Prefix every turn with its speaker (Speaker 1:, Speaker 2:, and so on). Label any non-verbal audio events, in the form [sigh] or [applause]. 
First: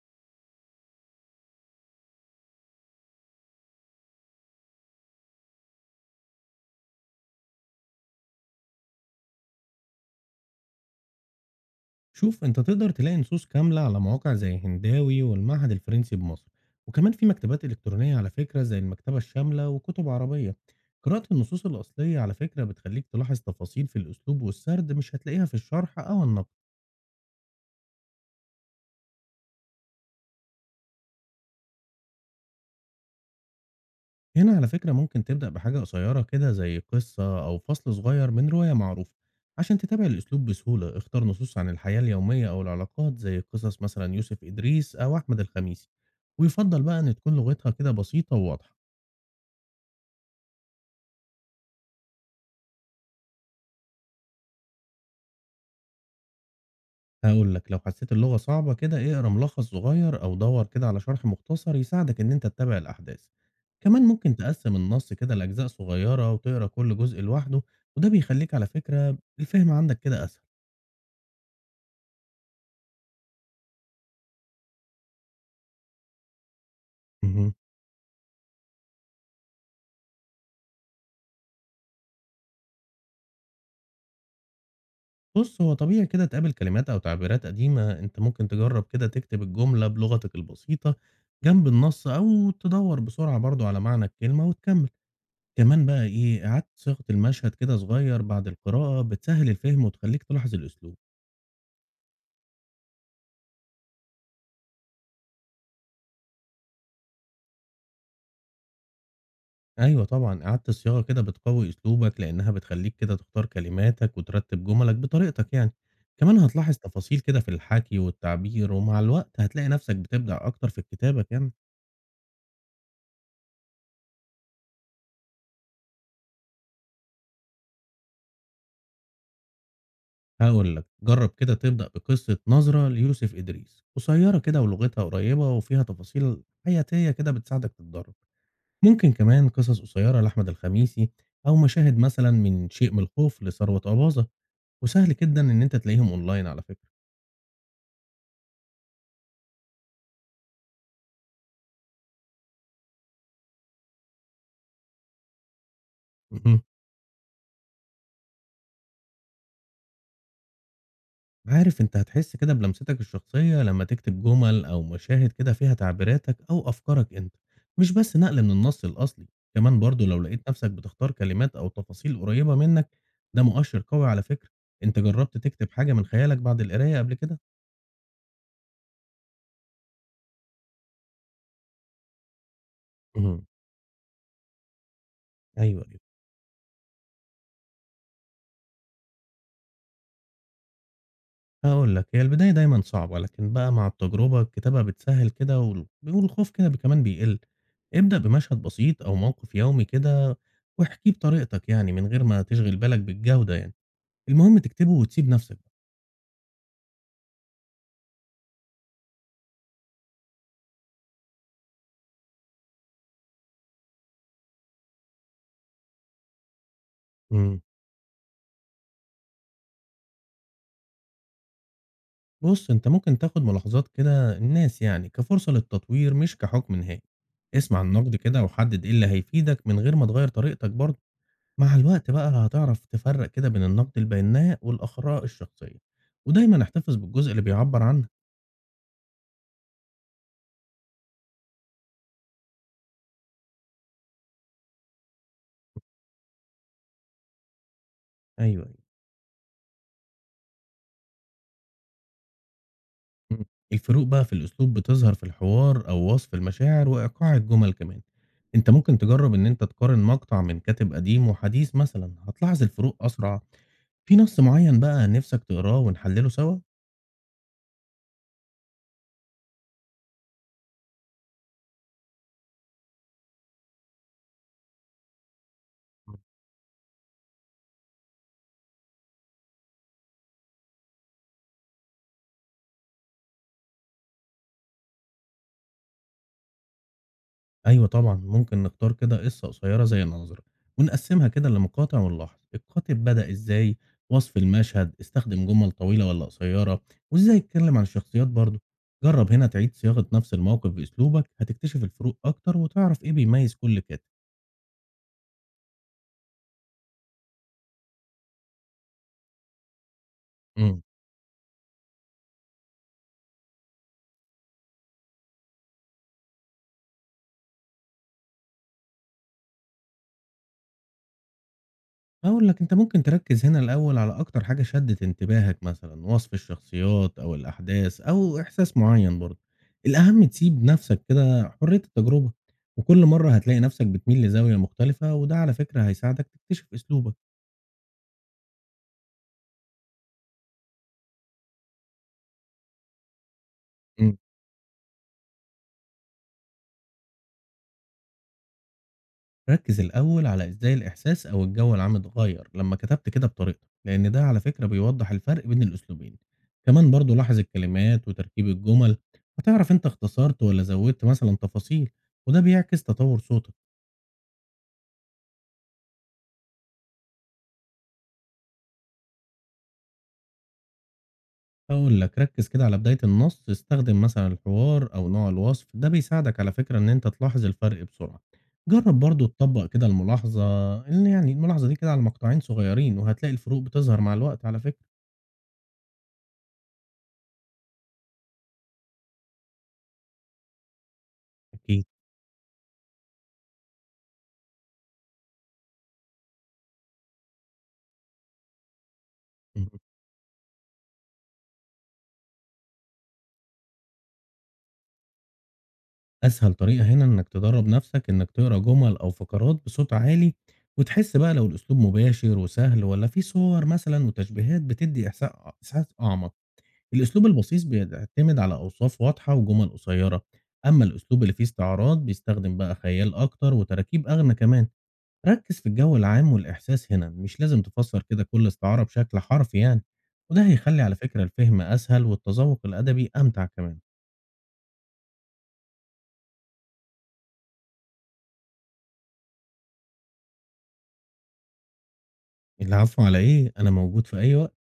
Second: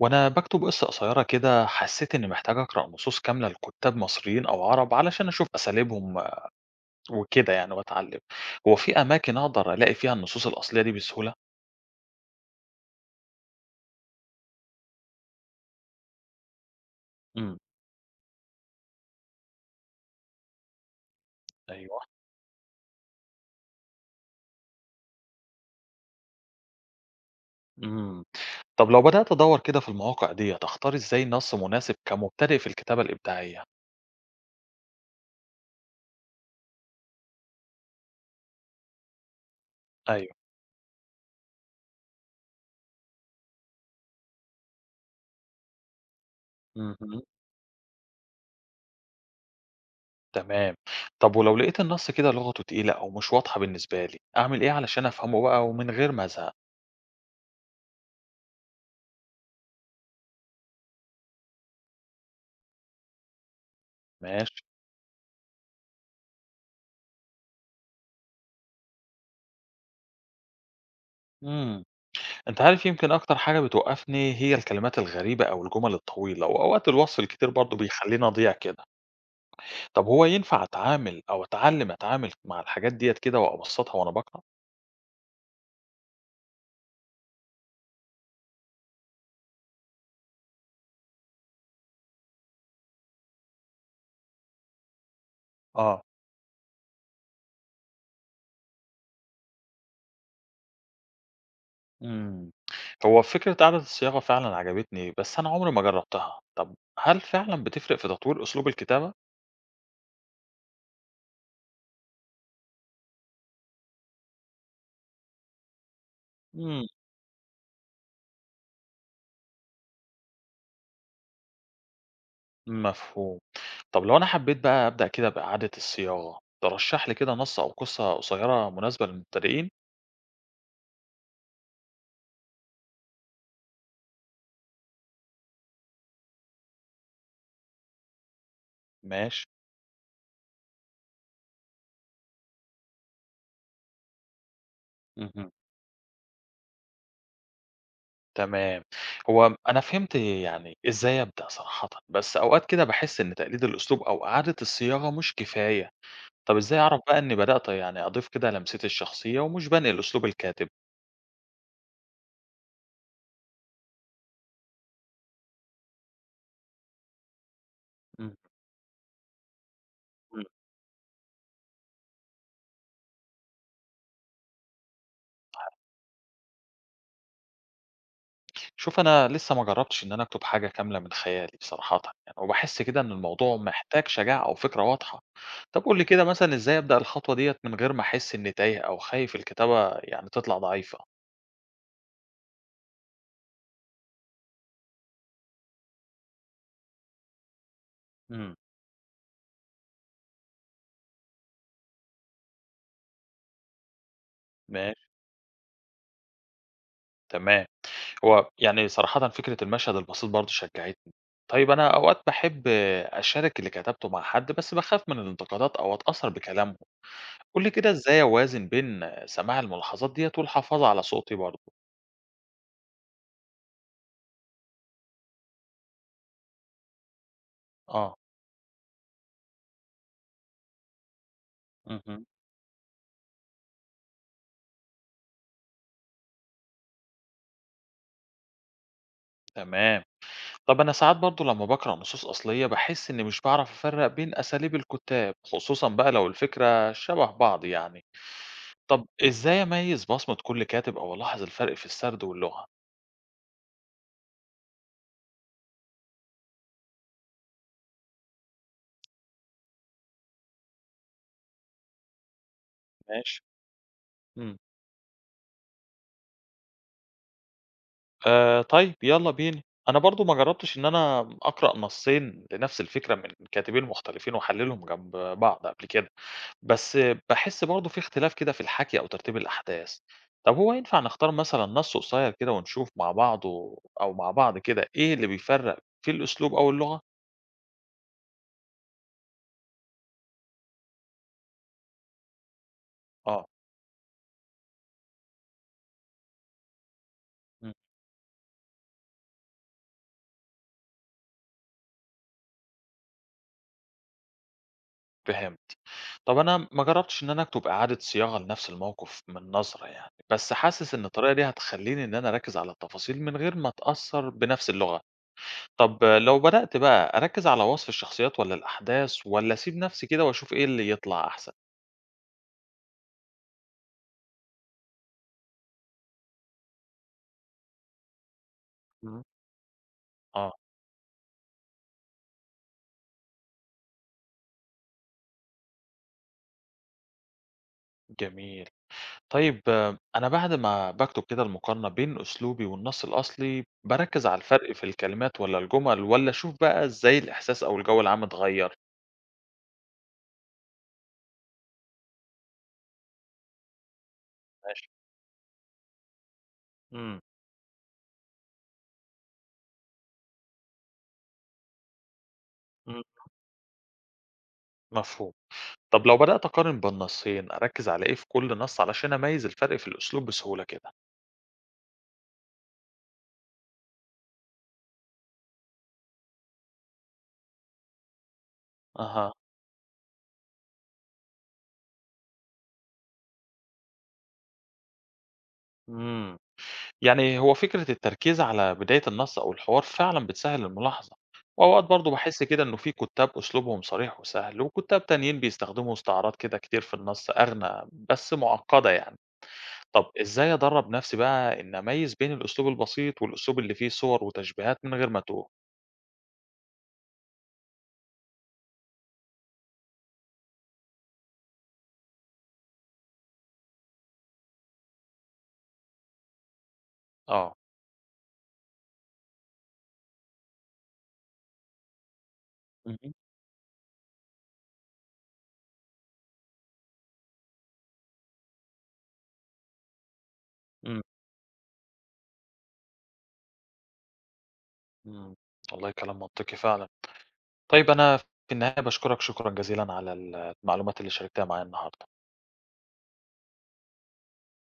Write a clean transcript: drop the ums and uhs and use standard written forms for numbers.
Speaker 1: وأنا بكتب قصة قصيرة كده حسيت إني محتاج أقرأ نصوص كاملة لكتاب مصريين أو عرب علشان أشوف أساليبهم وكده يعني وأتعلم. هو في أماكن أقدر ألاقي فيها النصوص الأصلية دي بسهولة؟
Speaker 2: شوف انت تقدر تلاقي نصوص كاملة على مواقع زي هنداوي والمعهد الفرنسي بمصر. وكمان في
Speaker 1: امم.
Speaker 2: مكتبات إلكترونية على فكرة زي المكتبة الشاملة وكتب عربية. قراءة النصوص
Speaker 1: أيوه.
Speaker 2: الأصلية على فكرة بتخليك تلاحظ تفاصيل في الأسلوب والسرد مش هتلاقيها في الشرح أو النقد.
Speaker 1: امم. طب لو بدأت أدور كده في المواقع دي أختار إزاي نص مناسب كمبتدئ في الكتابة الإبداعية؟
Speaker 2: هنا على فكرة ممكن تبدأ بحاجة قصيرة كده زي قصة أو فصل صغير من رواية معروفة، عشان تتابع
Speaker 1: أيوه.
Speaker 2: الأسلوب بسهولة. اختار نصوص عن الحياة اليومية أو العلاقات زي قصص مثلا يوسف إدريس أو أحمد الخميسي، ويفضل بقى إن
Speaker 1: امم.
Speaker 2: تكون لغتها كده بسيطة وواضحة.
Speaker 1: تمام. طب ولو لقيت النص كده لغته تقيلة أو مش واضحة بالنسبة لي أعمل إيه علشان أفهمه بقى ومن غير ما أزهق؟
Speaker 2: هاقول لك، لو حسيت اللغة صعبة كده، اقرا ملخص صغير أو دَوَّر كده على شرح مختصر يساعدك إن أنت تتابع الأحداث. كمان ممكن
Speaker 1: ماشي.
Speaker 2: تقسّم النص كده لأجزاء صغيرة وتقرا كل جزء لوحده، وده بيخليك على فكرة الفهم عندك كده أسهل.
Speaker 1: مم. أنت عارف يمكن أكتر حاجة بتوقّفني هي الكلمات الغريبة أو الجُمل الطويلة، وأوقات الوصف الكتير
Speaker 2: اهم.
Speaker 1: برضه بيخلّيني أضيع كده. طب هو ينفع أتعامل أو أتعلّم أتعامل مع الحاجات ديّة كده وأبسّطها وأنا باقرا؟
Speaker 2: بُص، هو طبيعي كده تقابل كلمات أو تعبيرات قديمة، أنت ممكن تجرّب كده تكتب الجملة بلغتك البسيطة جنب النص أو تدوّر بسرعة برضه على معنى الكلمة وتكمّل. كمان
Speaker 1: آه.
Speaker 2: بقى إيه، إعادة صياغة المشهد كده صغير بعد القراءة بتسهّل الفهم وتخليك تلاحظ الأسلوب.
Speaker 1: إمم. هو فكرة إعادة الصياغة فعلًا عجبتني، بس أنا عمري ما جرّبتها. طب هل فعلًا بتفرق في تطوير أسلوب الكتابة؟
Speaker 2: أيوه طبعًا، إعادة الصياغة كده بتقوي أسلوبك، لأنها بتخلّيك كده تختار كلماتك وترتّب جملك بطريقتك يعني، كمان هتلاحظ
Speaker 1: إمم.
Speaker 2: تفاصيل كده في الحكي والتعبير، ومع الوقت هتلاقي نفسك بتبدع أكتر في الكتابة كمان.
Speaker 1: مفهوم. طب لو أنا حبّيت بقى أبدأ كده بإعادة الصياغة، ترشّح لي كده نص أو قِصّة قصيّرة مناسبة للمبتدئين؟
Speaker 2: هاقول لك، جرّب كده تبدأ بقصة نظرة ليوسف إدريس، قصيّرة كده ولغتها قريبة وفيها تفاصيل حياتية كده بتساعدك تتدرّب. ممكن
Speaker 1: ماشي.
Speaker 2: كمان قصص قصيّرة لأحمد الخميسي، أو مشاهد مثلًا من شيء من الخوف لثروت أباظة، وسهل جدًا
Speaker 1: اهم.
Speaker 2: إن أنت تلاقيهم أونلاين على فكرة.
Speaker 1: تمام. هو أنا فهمت يعني إزاي أبدأ صراحةً، بس أوقات كده باحس إن تقليد الأسلوب أو إعادة الصياغة مش كفاية.
Speaker 2: [laughs]
Speaker 1: طب
Speaker 2: اهم.
Speaker 1: إزاي أعرف بقى إني بدأت يعني أضيف كده لمستي الشخصية ومش بانقل أسلوب الكاتب؟
Speaker 2: عارف أنت هتحس كده بلمستك الشخصية لما تكتب جمل أو مشاهد كده فيها تعبيراتك أو أفكارك أنت، مش بس
Speaker 1: مم.
Speaker 2: نقل من النص الأصلي. كمان برضو لو
Speaker 1: إمم.
Speaker 2: لقيت نفسك بتختار كلمات أو تفاصيل قريبة منك، ده مؤشر قوي على فكرة. أنت جربت تكتب حاجة من خيالك بعد القراية قبل كده؟
Speaker 1: شوف أنا لسه ما جربتش إن أنا أكتب حاجة كاملة من خيالي بصراحةً يعني، وباحس كده إن
Speaker 2: مهم.
Speaker 1: الموضوع محتاج شجاعة أو فكرة واضحة. طب
Speaker 2: أيوه،
Speaker 1: قُل
Speaker 2: أيوه.
Speaker 1: لي كده مثلًا إزاي أبدأ الخطوة ديّة من غير ما أحس إني تايه أو خايف الكتابة يعني تطلع ضعيفة؟
Speaker 2: هقول لك، هي البداية دايما صعبة، لكن بقى مع التجربة الكتابة بتسهل كده والخوف كده كمان بيقل. ابدأ
Speaker 1: إمم.
Speaker 2: بمشهد بسيط أو موقف يومي كده واحكيه بطريقتك يعني، من غير ما تشغل بالك بالجودة يعني، المهم تكتبه
Speaker 1: ماشي،
Speaker 2: وتسيب نفسك بقى.
Speaker 1: تمام. هو يعني صراحةً فكرة المشهد البسيط برضه شجّعتني. طيب أنا أوقات باحب أشارك اللي كتبته مع حد، بس باخاف من الانتقادات أو أتأثّر بكلامهم.
Speaker 2: إمم.
Speaker 1: قُل لي كده إزاي أوازن بين سماع الملاحظات ديّة والحفاظ على صوتي برضه؟
Speaker 2: بُص، أنت ممكن تاخد ملاحظات كده الناس يعني كفرصة للتطوير مش كحكم نهائي. اسمع النقد
Speaker 1: آه،
Speaker 2: كده وحدد إيه اللي هيفيدك من غير ما تغيّر طريقتك برضه. مع الوقت
Speaker 1: اهم.
Speaker 2: بقى هتعرف تفرّق كده بين النقد البناء والآراء الشخصية، ودايمًا احتفظ بالجزء اللي بيعبّر عنك.
Speaker 1: تمام. طب أنا ساعات برضه لمّا باقرأ نصوص أصلية، باحس إني مش باعرف أفرّق بين أساليب الكُتّاب، خصوصًا بقى لو الفكرة شبه بعض يعني.
Speaker 2: أيوه، أيوه.
Speaker 1: طب إزاي أميّز بصمة كل كاتب أو ألاحظ الفرق في السرد واللغة؟
Speaker 2: إمم. الفروق بقى في الأسلوب بتظهر في الحوار أو وصف المشاعر وإيقاع الجمل كمان. أنت ممكن تجرّب إن أنت تقارن مقطع من كاتب قديم وحديث مثلًا، هتلاحظ الفروق
Speaker 1: ماشي.
Speaker 2: أسرع. في نص معين بقى نفسك تقراه ونحلله سوا؟
Speaker 1: طيب يالّا بينا. أنا برضه ما جرّبتش إن أنا أقرأ نصّين لنفس الفكرة من كاتبين مختلفين وأحلّلهم جنب بعض قبل كده، بس باحس برضه في اختلاف كده في الحَكي أو ترتيب الأحداث. طب هو ينفع نختار مثلًا نَص قصيّر كده ونشوف مع بعضه أو مع بعض كده إيه اللي بيفرّق في الأسلوب أو اللغة؟
Speaker 2: أيوه طبعًا، ممكن نختار كده قصة قصيرة زي الناظر، ونقسمها كده لمقاطع ونلاحظ الكاتب بدأ
Speaker 1: آه،
Speaker 2: إزاي، وصف المشهد، استخدم جمل طويلة والّا قصيرة، وإزاي
Speaker 1: إمم،
Speaker 2: اتكلم عن الشخصيات برضه. جرب هنا تعيد صياغة نفس الموقف بأسلوبك، هتكتشف الفروق أكتر وتعرف إيه بيميز كل كاتب.
Speaker 1: فهمت. طب أنا ما جرّبتش إن أنا أكتب إعادة صياغة لنفس الموقف من نظرة يعني، بس
Speaker 2: إمم.
Speaker 1: حاسس إن الطريقة دي هتخلّيني إن أنا أركّز على التفاصيل من غير ما أتأثّر بنفس اللغة. طب لو بدأت بقى أركّز على وصف الشخصيات والّا الأحداث والّا أسيب نَفْسي كده وأشوف إيه اللي يطلع أحسن؟
Speaker 2: هاقول لك، أنت ممكن تركّز هنا الأول على أكتر حاجة شدِّت انتباهك مثلًا، وصف الشخصيات أو الأحداث أو إحساس معيّن
Speaker 1: إمم.
Speaker 2: برضه، الأهم
Speaker 1: آه،
Speaker 2: تسيب نَفْسك كده حرية التجربة، وكل مرّة هتلاقي نَفْسك بتميل لزاوية مختلفة، وده على فكرة هيساعدك تكتشف أسلوبك.
Speaker 1: جميل. طيب آه، أنا بعد ما باكتب كده المقارنة بين أسلوبي والنَص الأصلي،
Speaker 2: إمم.
Speaker 1: باركّز على الفرق في الكلمات والّا الجُمل والّا أشوف بقى إزاي الإحساس أو الجو العام اتغيّر؟
Speaker 2: ركّز الأول على إزاي الإحساس أو الجو العام اتغيّر لمّا كتبت كده بطريقتك، لإن ده على فكرة
Speaker 1: ماشي.
Speaker 2: بيوضّح الفرق بين الأسلوبين، كمان برضه
Speaker 1: إمم،
Speaker 2: لاحظ الكلمات وتركيب الجُمل، هتعرف أنت اختصرت والّا زوّدت مثلًا تفاصيل، وده بيعكس
Speaker 1: إمم.
Speaker 2: تطوّر صوتك.
Speaker 1: مفهوم. طب لو بدأت أقارن بين نَصّين، أركّز على إيه في كل نَص علشان أميّز الفرق في الأسلوب بسهولة كده؟
Speaker 2: هاقول لك، ركّز كده على بداية النص، استخدم مثلًا الحوار أو نوع الوصف، ده بيساعدك على فكرة إن أنت تلاحظ الفرق بسرعة. جرّب برضه
Speaker 1: أها.
Speaker 2: تطبّق كده الملاحظة، إن يعني الملاحظة دي كده على مقطعين صغيّرين، وهتلاقي الفروق بتظهر مع الوقت على فكرة.
Speaker 1: إمم. يعني هو فكرة التركيز على بداية النص أو الحوار فعلا بتسهل الملاحظة. وأوقات
Speaker 2: أكيد.
Speaker 1: برضه بحس كده إنه في كتاب أسلوبهم صريح وسهل وكتاب تانيين بيستخدموا استعارات كده كتير في النص أغنى بس معقدة يعني.
Speaker 2: اهم.
Speaker 1: طب إزاي أدرب نفسي بقى إن أميز بين الأسلوب البسيط والأسلوب اللي فيه صور وتشبيهات من غير ما أتوه؟
Speaker 2: أسهل طريقة هنا إنّك تدرّب نَفْسك إنّك تقرا جُمل أو فقرات بصوت عالي، وتحس بقى لو الأسلوب مباشر وسهل والّا في صور مثلًا وتشبيهات بتدّي إحساس أعمق. الأسلوب
Speaker 1: آه.
Speaker 2: البسيط بيعتمد على أوصاف واضحة وجمل قصيرة، أما الأسلوب اللي فيه استعارات بيستخدم بقى
Speaker 1: مهم.
Speaker 2: خيال أكتر وتراكيب أغنى كمان. ركز في الجو العام والإحساس هنا، مش لازم تفسر كده كل استعارة بشكل حرفي يعني، وده هيخلي على
Speaker 1: مم.
Speaker 2: فكرة الفهم أسهل والتذوق الأدبي أمتع كمان.
Speaker 1: مم. والله كلام منطقي فعلا. طيب أنا في النهاية بشكرك شكرا جزيلا على المعلومات اللي شاركتها معايا النهاردة.
Speaker 2: العفو على إيه؟ أنا موجود في أي وقت.